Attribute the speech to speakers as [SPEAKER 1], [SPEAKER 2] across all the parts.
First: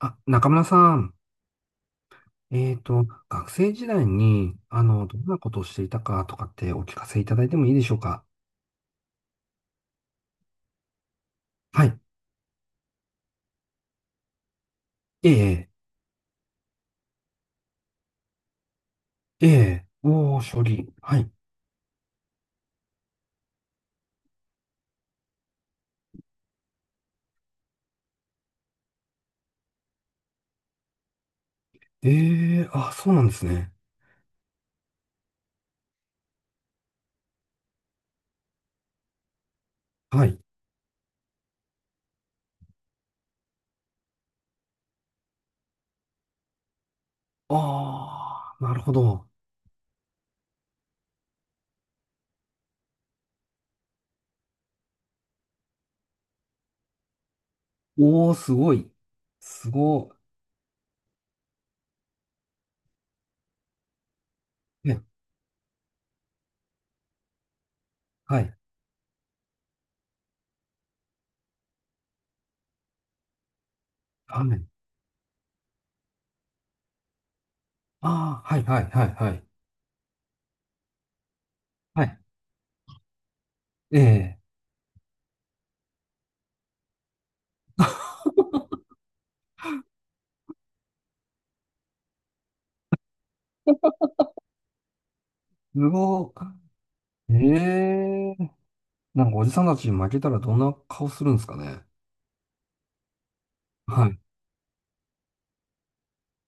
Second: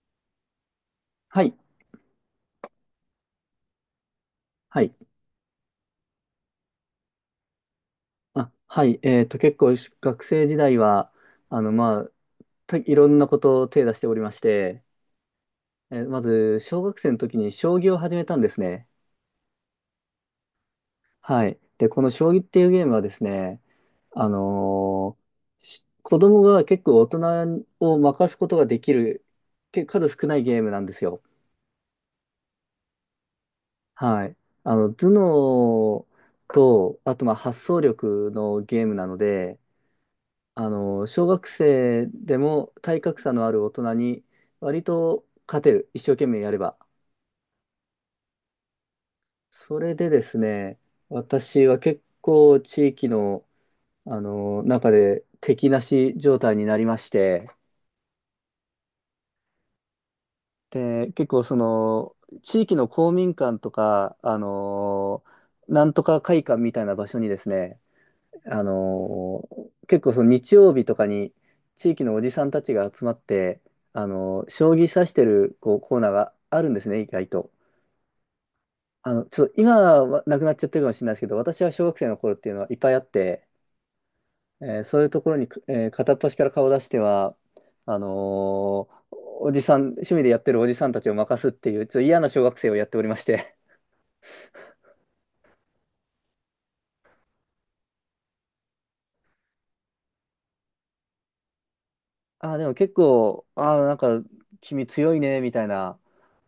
[SPEAKER 1] あ、中村さん、
[SPEAKER 2] はい。
[SPEAKER 1] えっと、学生時代に、
[SPEAKER 2] はい。
[SPEAKER 1] どんなことをしていたかとかってお聞かせいただいてもいいでしょうか？
[SPEAKER 2] あ、はい。結構学生時代は、
[SPEAKER 1] はい。
[SPEAKER 2] まあ、いろんなことを手出しておりまして、
[SPEAKER 1] ええ、
[SPEAKER 2] まず、小学生の時に将棋を始めたんですね。
[SPEAKER 1] ええ、おー、処理。はい。
[SPEAKER 2] はい。で、この将棋っていうゲームはですね、あのーし子供が結構大人を任すことができる、数少ないゲームなんですよ。
[SPEAKER 1] ええ、あ、そうなんですね。
[SPEAKER 2] はい。頭脳と、あと、まあ、発想力のゲームなので、
[SPEAKER 1] はい。
[SPEAKER 2] 小学生でも体格差のある大人に割と勝てる。一生懸命やれば。
[SPEAKER 1] ああ、なるほど。
[SPEAKER 2] それでですね、私は結構地域の、中で敵なし状態になりまして、
[SPEAKER 1] おー、すごい。すご
[SPEAKER 2] で、結構地域の公民館とか、
[SPEAKER 1] い。え、
[SPEAKER 2] なんとか会館みたいな場所にですね、
[SPEAKER 1] はい。
[SPEAKER 2] 結構その日曜日とかに地域のおじさんたちが集まって、
[SPEAKER 1] あ、ね、
[SPEAKER 2] 将棋指してるこうコーナーがあるんですね、意外と。
[SPEAKER 1] あー、はい、はい、はい、は
[SPEAKER 2] ちょ
[SPEAKER 1] い。
[SPEAKER 2] っと今はなくなっちゃってるかもしれないですけど、私は小学
[SPEAKER 1] は
[SPEAKER 2] 生の
[SPEAKER 1] い。
[SPEAKER 2] 頃っていうのはいっぱいあって、
[SPEAKER 1] ええ、
[SPEAKER 2] そういうところに、片っ端から顔を出しては、あのーおじさん、趣味でやってるおじさんたちを任すっていう、ちょっと嫌な小学生をやっておりまして。
[SPEAKER 1] すごい。ええ、なんかおじさんたちに負けたらどんな顔するんですかね。
[SPEAKER 2] ああ、でも結構、ああ、なん
[SPEAKER 1] はい。
[SPEAKER 2] か、君強いね、みたいな、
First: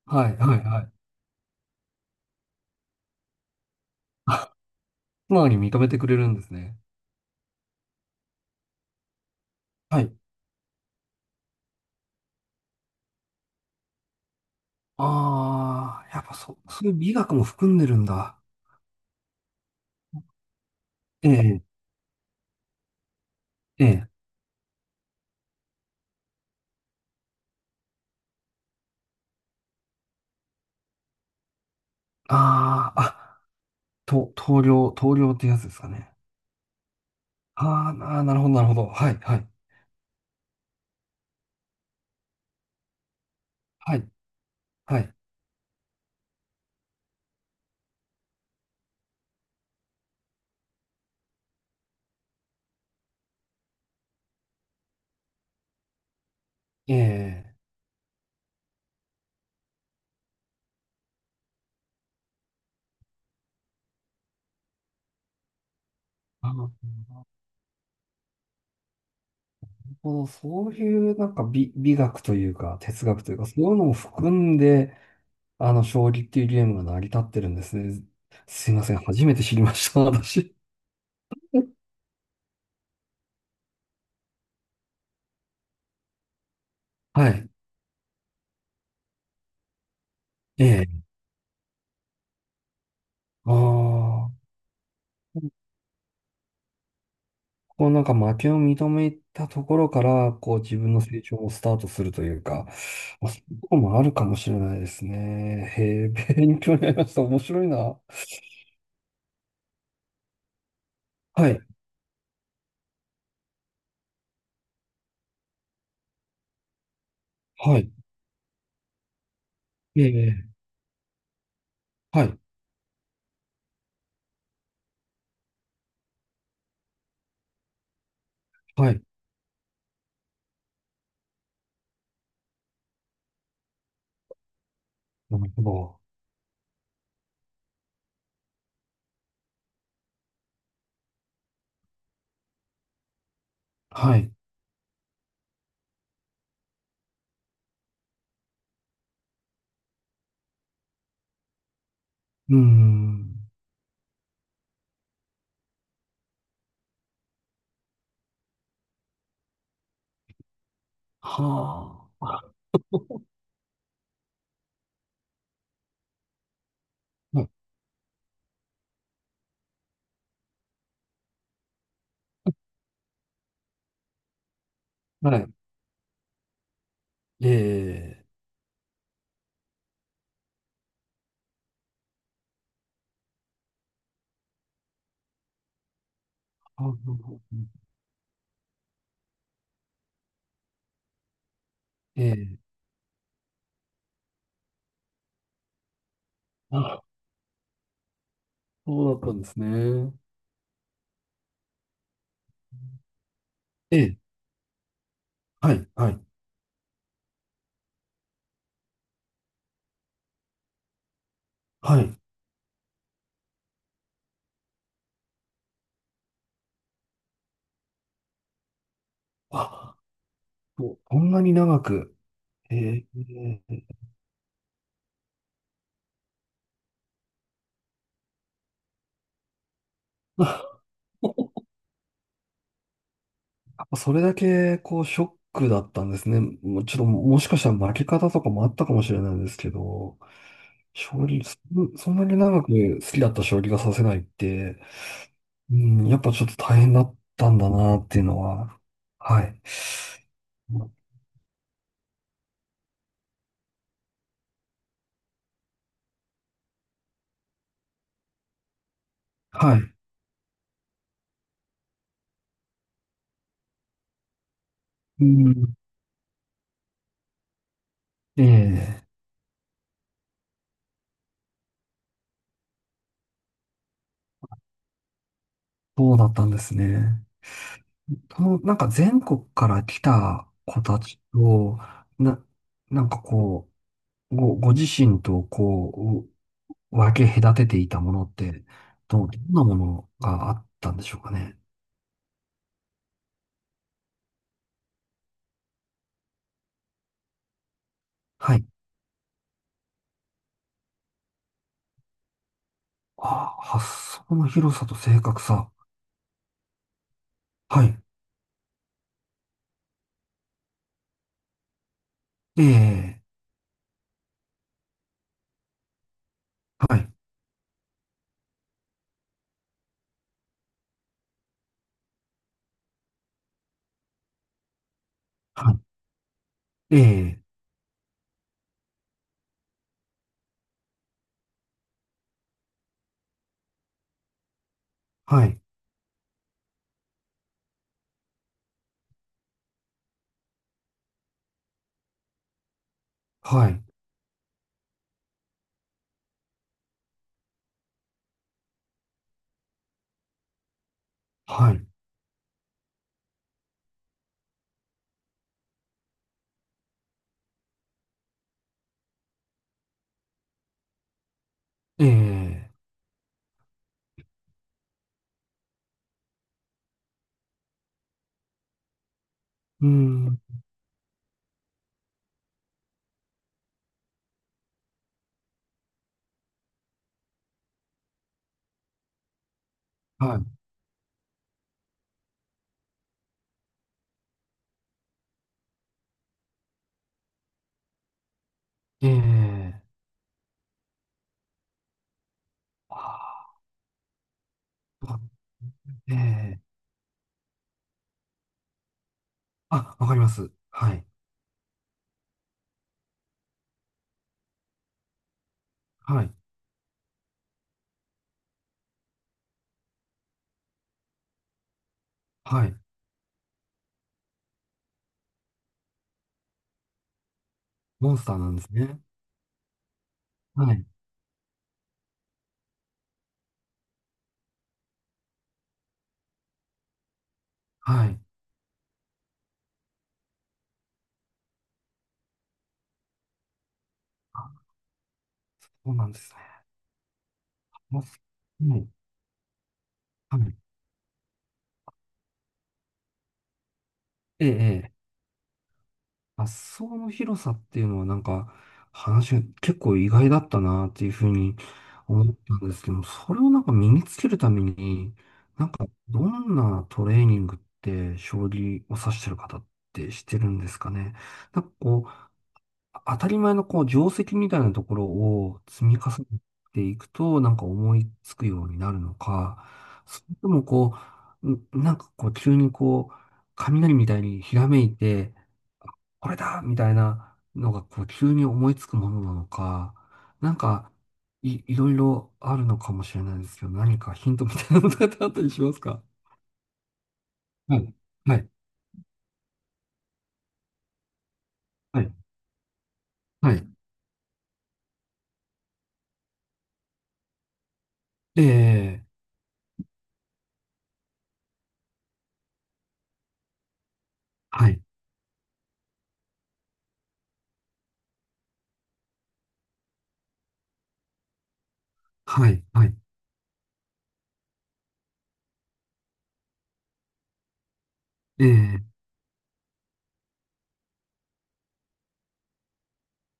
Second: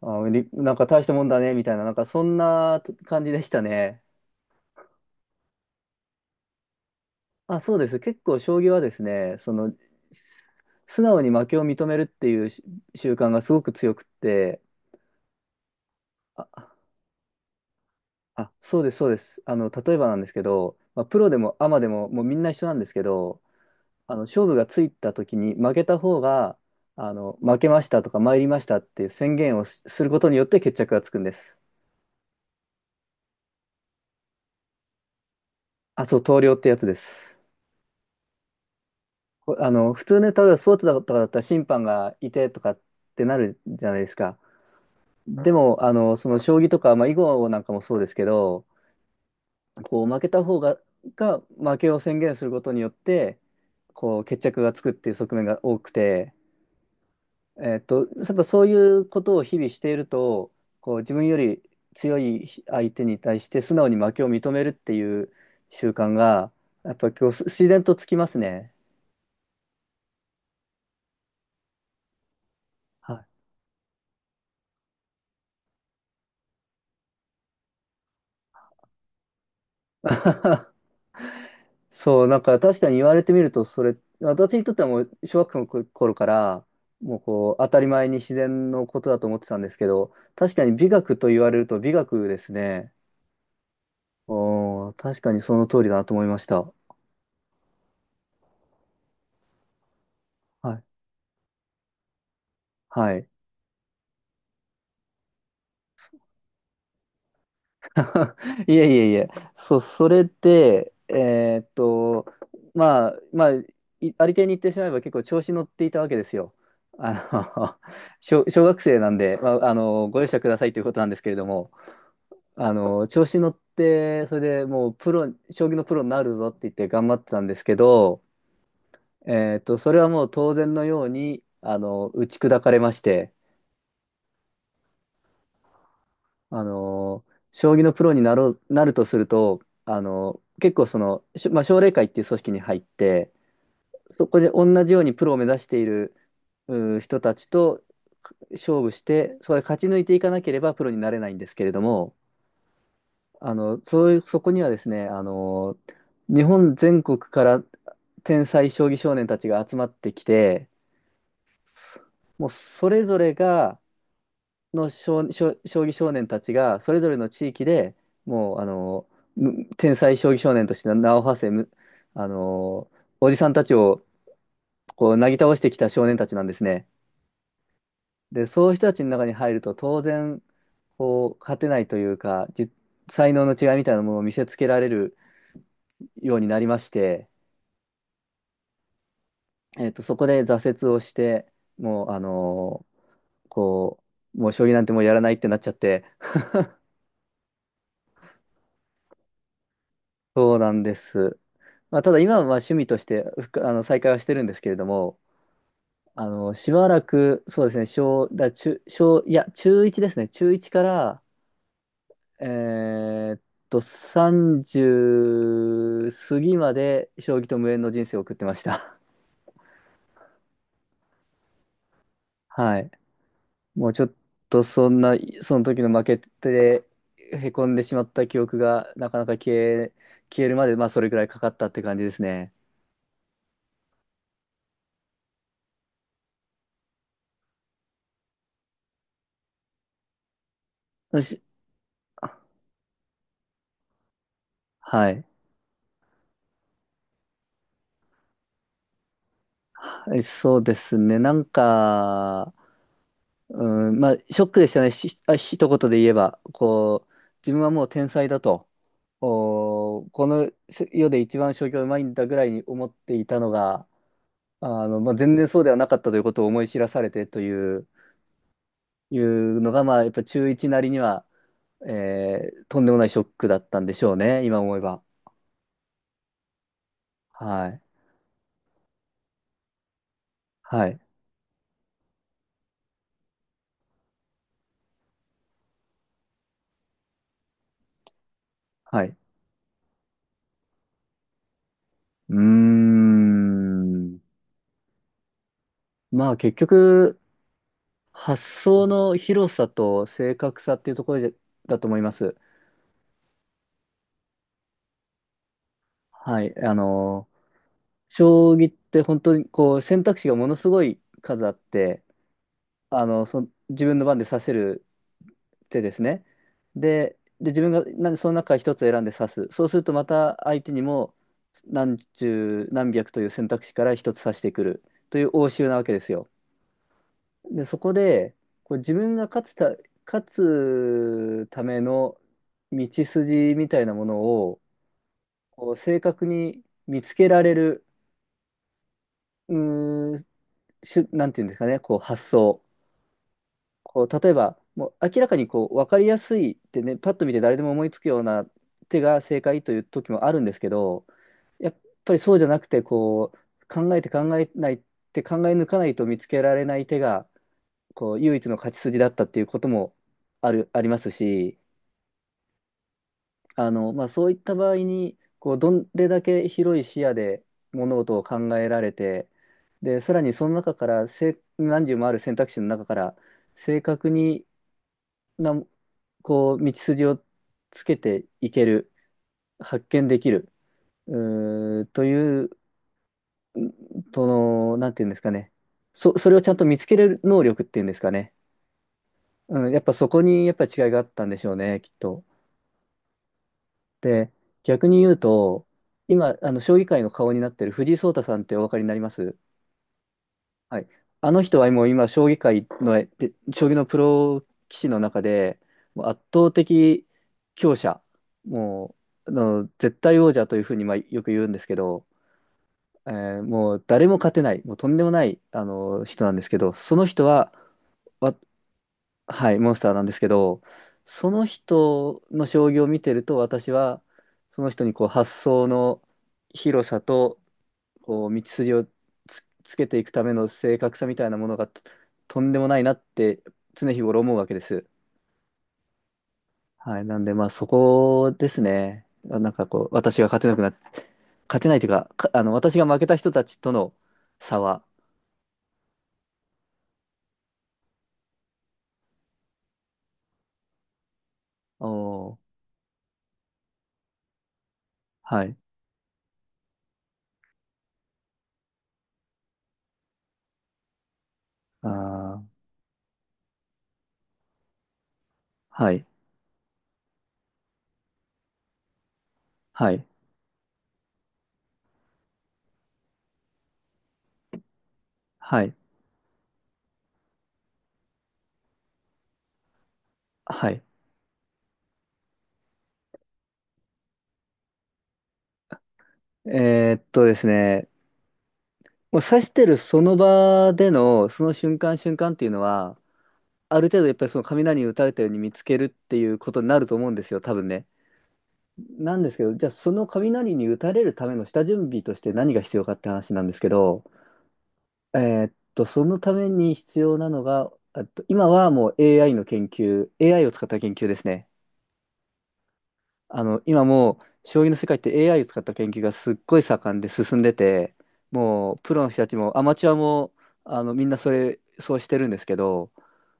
[SPEAKER 2] ああ、
[SPEAKER 1] はい、はい、
[SPEAKER 2] なん
[SPEAKER 1] は
[SPEAKER 2] か
[SPEAKER 1] い。
[SPEAKER 2] 大したもんだね、みたいな、なんかそんな感じでしたね。
[SPEAKER 1] まに認めてくれるんですね。
[SPEAKER 2] あ、そうです。結構将棋はですね、
[SPEAKER 1] はい。
[SPEAKER 2] 素直に負けを認めるっていう習慣がすごく強くって、
[SPEAKER 1] ああ、やっぱ
[SPEAKER 2] あ、
[SPEAKER 1] そ、そういう美学も含んでるんだ。
[SPEAKER 2] あ、そうです、そうです。例えばなんですけど、まあ、プ
[SPEAKER 1] え
[SPEAKER 2] ロでも
[SPEAKER 1] え、
[SPEAKER 2] アマでも、もうみんな一緒なんですけど、
[SPEAKER 1] ええ。
[SPEAKER 2] 勝負がついた時に負けた方が、負けましたとか参りましたっていう宣言をすることによって決着がつくんです。
[SPEAKER 1] ああ、棟梁ってやつですか
[SPEAKER 2] あ、
[SPEAKER 1] ね。
[SPEAKER 2] そう、投了ってやつです。
[SPEAKER 1] あーあー、なるほど、なるほど。はい、はい、
[SPEAKER 2] こあの、普通ね、例えばスポーツだとかだったら審判がいてとかってなるじゃ
[SPEAKER 1] は
[SPEAKER 2] ないで
[SPEAKER 1] い、
[SPEAKER 2] すか。
[SPEAKER 1] はい。
[SPEAKER 2] でも、その将棋とか、まあ、囲碁なんかもそうですけど、こう、負けた方が、負けを宣言することによって、こう、決着がつくっていう側面が多くて、
[SPEAKER 1] ええ、
[SPEAKER 2] やっぱそういうことを日々していると、こう、自分より強い相手に対して素直に負けを認めるっていう習慣
[SPEAKER 1] あ
[SPEAKER 2] が、
[SPEAKER 1] ー、なる
[SPEAKER 2] やっぱ今日自然とつきますね。
[SPEAKER 1] ほど。そういうなんか美学というか、哲
[SPEAKER 2] は
[SPEAKER 1] 学
[SPEAKER 2] い。
[SPEAKER 1] というか、そういうのも含んで、将棋っていうゲームが成り立ってるんですね。すいません。初めて知りました、私。
[SPEAKER 2] そう、なんか確かに言われてみると、それ、私にとってはもう小学校の頃から、もう
[SPEAKER 1] はい。
[SPEAKER 2] こう、当たり前に自然のことだと思ってたんですけど、確かに
[SPEAKER 1] え
[SPEAKER 2] 美
[SPEAKER 1] え、
[SPEAKER 2] 学と言われると美学ですね。
[SPEAKER 1] ああ、
[SPEAKER 2] 確かにその通りだなと思いました。
[SPEAKER 1] こうなんか負けを認めたところから、こう
[SPEAKER 2] は
[SPEAKER 1] 自
[SPEAKER 2] い。
[SPEAKER 1] 分の成長をスタートするというか、
[SPEAKER 2] はい。
[SPEAKER 1] まあ、そういうとこもあるかもしれないですね。へえ、勉強になりました。面白いな。
[SPEAKER 2] いえいえいえ。そう、それで、
[SPEAKER 1] はい、
[SPEAKER 2] まあ、ありていに言ってしまえば結構調子乗っていたわけですよ。あ
[SPEAKER 1] はい、
[SPEAKER 2] の、小学生なんで、まあ、
[SPEAKER 1] え
[SPEAKER 2] ご容赦く
[SPEAKER 1] え、
[SPEAKER 2] ださいということなんですけれども。
[SPEAKER 1] はい、
[SPEAKER 2] 調子乗って、それでもうプロ、将棋のプロになるぞって言って頑張ってたんですけど、
[SPEAKER 1] はい、
[SPEAKER 2] それはもう当然のように、打ち砕かれまして、
[SPEAKER 1] なるほど。
[SPEAKER 2] あの、将棋のプロになろう、なるとすると、結構まあ、奨励会っていう組織に入って、
[SPEAKER 1] は
[SPEAKER 2] そ
[SPEAKER 1] い、
[SPEAKER 2] こで同じようにプロを目指している人たちと勝負して、そこで勝ち抜いていかなければプロになれないんですけれども、
[SPEAKER 1] うーん、
[SPEAKER 2] あの、そういう、そこにはですね、日本全国から天才将棋少年たちが集まってきて、
[SPEAKER 1] は
[SPEAKER 2] もう
[SPEAKER 1] あ、
[SPEAKER 2] それぞれが、の将、将将棋少年たちが、それぞれの
[SPEAKER 1] は
[SPEAKER 2] 地
[SPEAKER 1] い、
[SPEAKER 2] 域でもう、天才将棋少年として名を馳せ、むあの、おじさんたちをこう、なぎ
[SPEAKER 1] はい、
[SPEAKER 2] 倒してきた少年たちなんですね。
[SPEAKER 1] ええ、
[SPEAKER 2] で、そういう人たちの中に入ると、当然、こう、勝てないというか、才能の違いみたいなものを見せつけられるようになりまして、
[SPEAKER 1] あ、
[SPEAKER 2] そこで挫折をして、もう、
[SPEAKER 1] ええ、
[SPEAKER 2] こう、もう将棋なんてもうやらないってなっちゃって、
[SPEAKER 1] あ、そうだったんですね。
[SPEAKER 2] そうなんです。まあ、ただ今はまあ趣味としてふくあの
[SPEAKER 1] え
[SPEAKER 2] 再開は
[SPEAKER 1] え、
[SPEAKER 2] してるんですけれども、
[SPEAKER 1] はい、はい、
[SPEAKER 2] しばらく、そうですね、小、だ、中、小、いや、中1ですね、中1から、
[SPEAKER 1] はい、
[SPEAKER 2] えーっ30過ぎまで将棋と無縁の人生を送ってました。
[SPEAKER 1] あ、こんなに長く。え
[SPEAKER 2] はい。
[SPEAKER 1] え、
[SPEAKER 2] もうちょっとそんな、その時の負けて、へこんでしまった記憶がなかなか消えるまで、まあそれぐらいかかったって感じですね。
[SPEAKER 1] それだけ、こう、ショックだったんですね。もうちょっと、もしかしたら負け方とかもあったかもしれないんですけど、将
[SPEAKER 2] よし
[SPEAKER 1] 棋、そんなに長く好きだった将棋が指せないって、
[SPEAKER 2] はい。
[SPEAKER 1] うん、やっぱちょっと大変だったんだなっていうのは。はい。
[SPEAKER 2] はいそうですね。なんか、うん、まあショックでしたね。一言で言えば、こう、自分はもう天才だと。
[SPEAKER 1] はい。
[SPEAKER 2] この世で一番将棋がうまいんだぐらいに思っていたのが、まあ、
[SPEAKER 1] う
[SPEAKER 2] 全然そうで
[SPEAKER 1] ん、
[SPEAKER 2] はなかったということを思い知らされてという、
[SPEAKER 1] ええ、
[SPEAKER 2] いうのが、まあ、やっぱ中1なりにはとんでもないショックだったんでしょうね、今思えば。
[SPEAKER 1] そうだったんですね。
[SPEAKER 2] はい。
[SPEAKER 1] その、なんか全国から来た子
[SPEAKER 2] はい。
[SPEAKER 1] たちと、な、なんかこう、ご自身と、分け隔てていたものって、
[SPEAKER 2] はい。
[SPEAKER 1] どんなものがあったんでしょうかね。
[SPEAKER 2] うーん。まあ結局、発
[SPEAKER 1] はい。
[SPEAKER 2] 想の広さと正確さっていうところでだと思います。
[SPEAKER 1] ああ、発想の広さと正確さ。
[SPEAKER 2] はい。
[SPEAKER 1] はい。
[SPEAKER 2] 将棋って本当にこう選択肢がものすごい数あって、
[SPEAKER 1] ええ、
[SPEAKER 2] 自分の番で刺せる手ですね。
[SPEAKER 1] はい。
[SPEAKER 2] で、自分がなんでその中から一つ選んで刺す。そうするとまた相手にも何十何百という選択肢から一つ刺してくるという応酬
[SPEAKER 1] は
[SPEAKER 2] な
[SPEAKER 1] い。
[SPEAKER 2] わけですよ。
[SPEAKER 1] ええ、
[SPEAKER 2] で、そこでこう自分が勝つための道筋みたいなものを
[SPEAKER 1] はい。
[SPEAKER 2] こう正確に見つけられる、うーん、なんていうんですかね、こう発想。
[SPEAKER 1] はい。
[SPEAKER 2] こう、例えば、もう明らかにこう、分かりやすいってね、パッと見て誰でも思いつくような手が正解という時もあるんですけど、や
[SPEAKER 1] は
[SPEAKER 2] っ
[SPEAKER 1] い。
[SPEAKER 2] ぱりそうじゃなくて、こう、考えて考え抜かないと見つけられない手が、こう、唯一の勝ち筋だったっていうこともありますし、
[SPEAKER 1] ええ、
[SPEAKER 2] まあ、そういった場合に、こう、どれだけ広い視野で物事を考えられて、
[SPEAKER 1] うー
[SPEAKER 2] で、さらに
[SPEAKER 1] ん。
[SPEAKER 2] その中から、何十もある選択肢の中から、正確にな、こう、道筋をつけていける、発見できる、
[SPEAKER 1] は
[SPEAKER 2] うーという、その、なんていうんですかね。それをちゃんと見つけれる能力っていうんですかね。
[SPEAKER 1] い。え
[SPEAKER 2] うん、やっ
[SPEAKER 1] え、
[SPEAKER 2] ぱそこにやっぱり違いがあったんでしょうね、きっと。
[SPEAKER 1] あ
[SPEAKER 2] で、逆に
[SPEAKER 1] あ、
[SPEAKER 2] 言うと、
[SPEAKER 1] え
[SPEAKER 2] 今、
[SPEAKER 1] え、
[SPEAKER 2] 将棋界の顔になってる藤井聡太さんってお分かりになります？
[SPEAKER 1] あ、わかります。
[SPEAKER 2] はい。
[SPEAKER 1] はい。
[SPEAKER 2] あの人はもう今、将棋界の、で将棋のプロ棋士の中で、もう圧
[SPEAKER 1] はい。
[SPEAKER 2] 倒的強者、もう、絶対王者というふうに、まあ、よく言うんですけど、
[SPEAKER 1] はい。
[SPEAKER 2] もう誰も勝てない、もうとんでもない、人なんですけど、その人は、
[SPEAKER 1] モンスタ
[SPEAKER 2] わ、
[SPEAKER 1] ーなんですね。
[SPEAKER 2] はい、モンスターなんですけど、
[SPEAKER 1] はい。
[SPEAKER 2] その人の将棋を見てると、私は、その人にこう、発想の広さと、
[SPEAKER 1] はい。
[SPEAKER 2] こう、道筋をつけていくための正確さみたいなものがとんでもないなって常日頃思うわ
[SPEAKER 1] あ、
[SPEAKER 2] けです。
[SPEAKER 1] そうなんですね。
[SPEAKER 2] はい。なんで、まあ、そ
[SPEAKER 1] モンス
[SPEAKER 2] こです
[SPEAKER 1] ター。はい。
[SPEAKER 2] ね。なんかこう、私が
[SPEAKER 1] はい。
[SPEAKER 2] 勝てないというか、私が負けた人たちとの
[SPEAKER 1] え
[SPEAKER 2] 差は、
[SPEAKER 1] え、ええ、発想の広さっていうのはなんか話が結構意外だったなっていうふうに
[SPEAKER 2] お
[SPEAKER 1] 思っ
[SPEAKER 2] ー、
[SPEAKER 1] たんですけど、それをなんか身につけるために、
[SPEAKER 2] はい。
[SPEAKER 1] なんかどんなトレーニングって将棋を指してる方ってしてるんですかね。なんか
[SPEAKER 2] あ
[SPEAKER 1] こう、
[SPEAKER 2] ー、
[SPEAKER 1] 当たり前のこう定石みたいなところを積
[SPEAKER 2] は
[SPEAKER 1] み
[SPEAKER 2] い。
[SPEAKER 1] 重ねていくとなんか思いつくようになるのか、
[SPEAKER 2] はい。
[SPEAKER 1] それともこう、なんかこう急にこう、雷みたいにひらめいて、
[SPEAKER 2] はい。
[SPEAKER 1] これだみたいなのが、こう、急に思いつくものなのか、なん
[SPEAKER 2] はい。
[SPEAKER 1] か、いろいろあるのかもしれないですけど、何かヒントみたいなのってあったりしますか？
[SPEAKER 2] です
[SPEAKER 1] は
[SPEAKER 2] ね、
[SPEAKER 1] い、はい、
[SPEAKER 2] もう指してるその場での、その瞬間
[SPEAKER 1] はい、
[SPEAKER 2] 瞬間っていうのは、
[SPEAKER 1] はい、
[SPEAKER 2] ある程度やっぱりその雷に打たれたように見つけるっていうことになると思うんですよ、多分ね。
[SPEAKER 1] ええ、
[SPEAKER 2] なんですけど、じゃあその雷に打たれるための下準備として何が必要かって話なんですけど、
[SPEAKER 1] はい、
[SPEAKER 2] えそのために必要なのが、今はもう AI の研究、AI を使った研究ですね。
[SPEAKER 1] はい、はい、
[SPEAKER 2] 今もう将棋の世界って AI を使った研究がすっごい盛んで進んでて、
[SPEAKER 1] え
[SPEAKER 2] もう
[SPEAKER 1] え、
[SPEAKER 2] プロの人たちもアマチュアもみんなそうしてるんですけど、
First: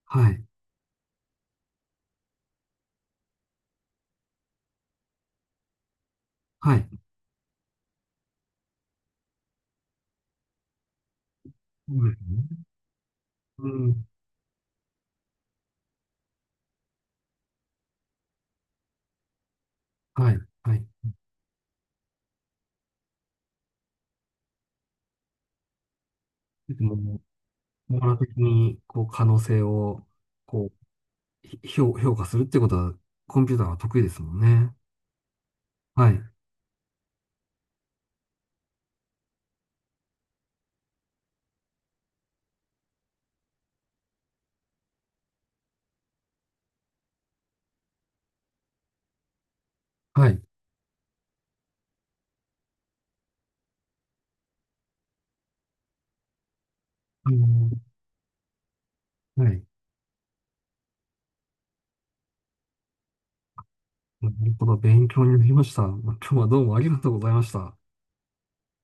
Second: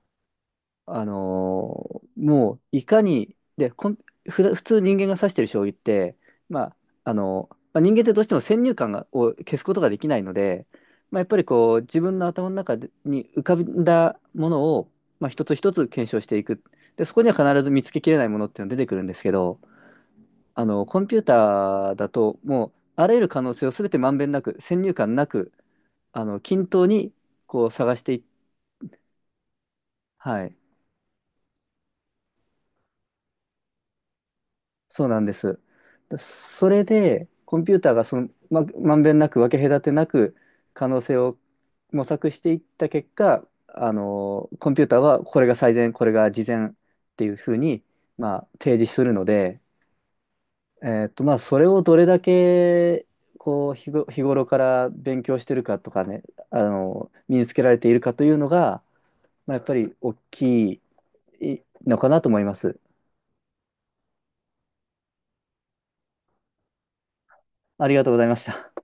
[SPEAKER 1] はい、
[SPEAKER 2] もういかに、で、こん、ふだ普通人間が指してる将棋って、ま
[SPEAKER 1] はい、
[SPEAKER 2] まあ、人間ってどうしても先入観を消すことができないので、まあ、やっぱりこう
[SPEAKER 1] そ
[SPEAKER 2] 自
[SPEAKER 1] うで
[SPEAKER 2] 分
[SPEAKER 1] す
[SPEAKER 2] の頭の
[SPEAKER 1] ね、
[SPEAKER 2] 中に浮か
[SPEAKER 1] う
[SPEAKER 2] ん
[SPEAKER 1] ん、
[SPEAKER 2] だものを、まあ、一つ一つ検証していく。で、そこには必ず見つけきれないものっていうのが出てくるんですけど、
[SPEAKER 1] はい、はい。
[SPEAKER 2] コンピューターだと、もう、あらゆる可能性を全てまんべんなく、先入観なく、均
[SPEAKER 1] で
[SPEAKER 2] 等に、
[SPEAKER 1] も、
[SPEAKER 2] こう、探
[SPEAKER 1] 網
[SPEAKER 2] して
[SPEAKER 1] 羅
[SPEAKER 2] い、
[SPEAKER 1] 的に、こう、可能性を、
[SPEAKER 2] はい。
[SPEAKER 1] こう、評価するってことは、コンピューターは得意ですもんね。
[SPEAKER 2] そうなんです。
[SPEAKER 1] はい、
[SPEAKER 2] それで、コンピューターがその、まんべんなく、分け隔てなく、可能性を模索していった結果、コンピューターはこれが最善、これが次善っていうふうに、まあ、提示するので、
[SPEAKER 1] はい、
[SPEAKER 2] まあ、それをどれだけ、こう、日頃から勉強してるかとかね、
[SPEAKER 1] あ
[SPEAKER 2] 身につけ
[SPEAKER 1] の、
[SPEAKER 2] られているかというのが、
[SPEAKER 1] は
[SPEAKER 2] まあ、やっ
[SPEAKER 1] い。
[SPEAKER 2] ぱり大きいのかなと思います。
[SPEAKER 1] なるほど、勉強になりました。今日はどうもありがとうございました。
[SPEAKER 2] ありがとうございました。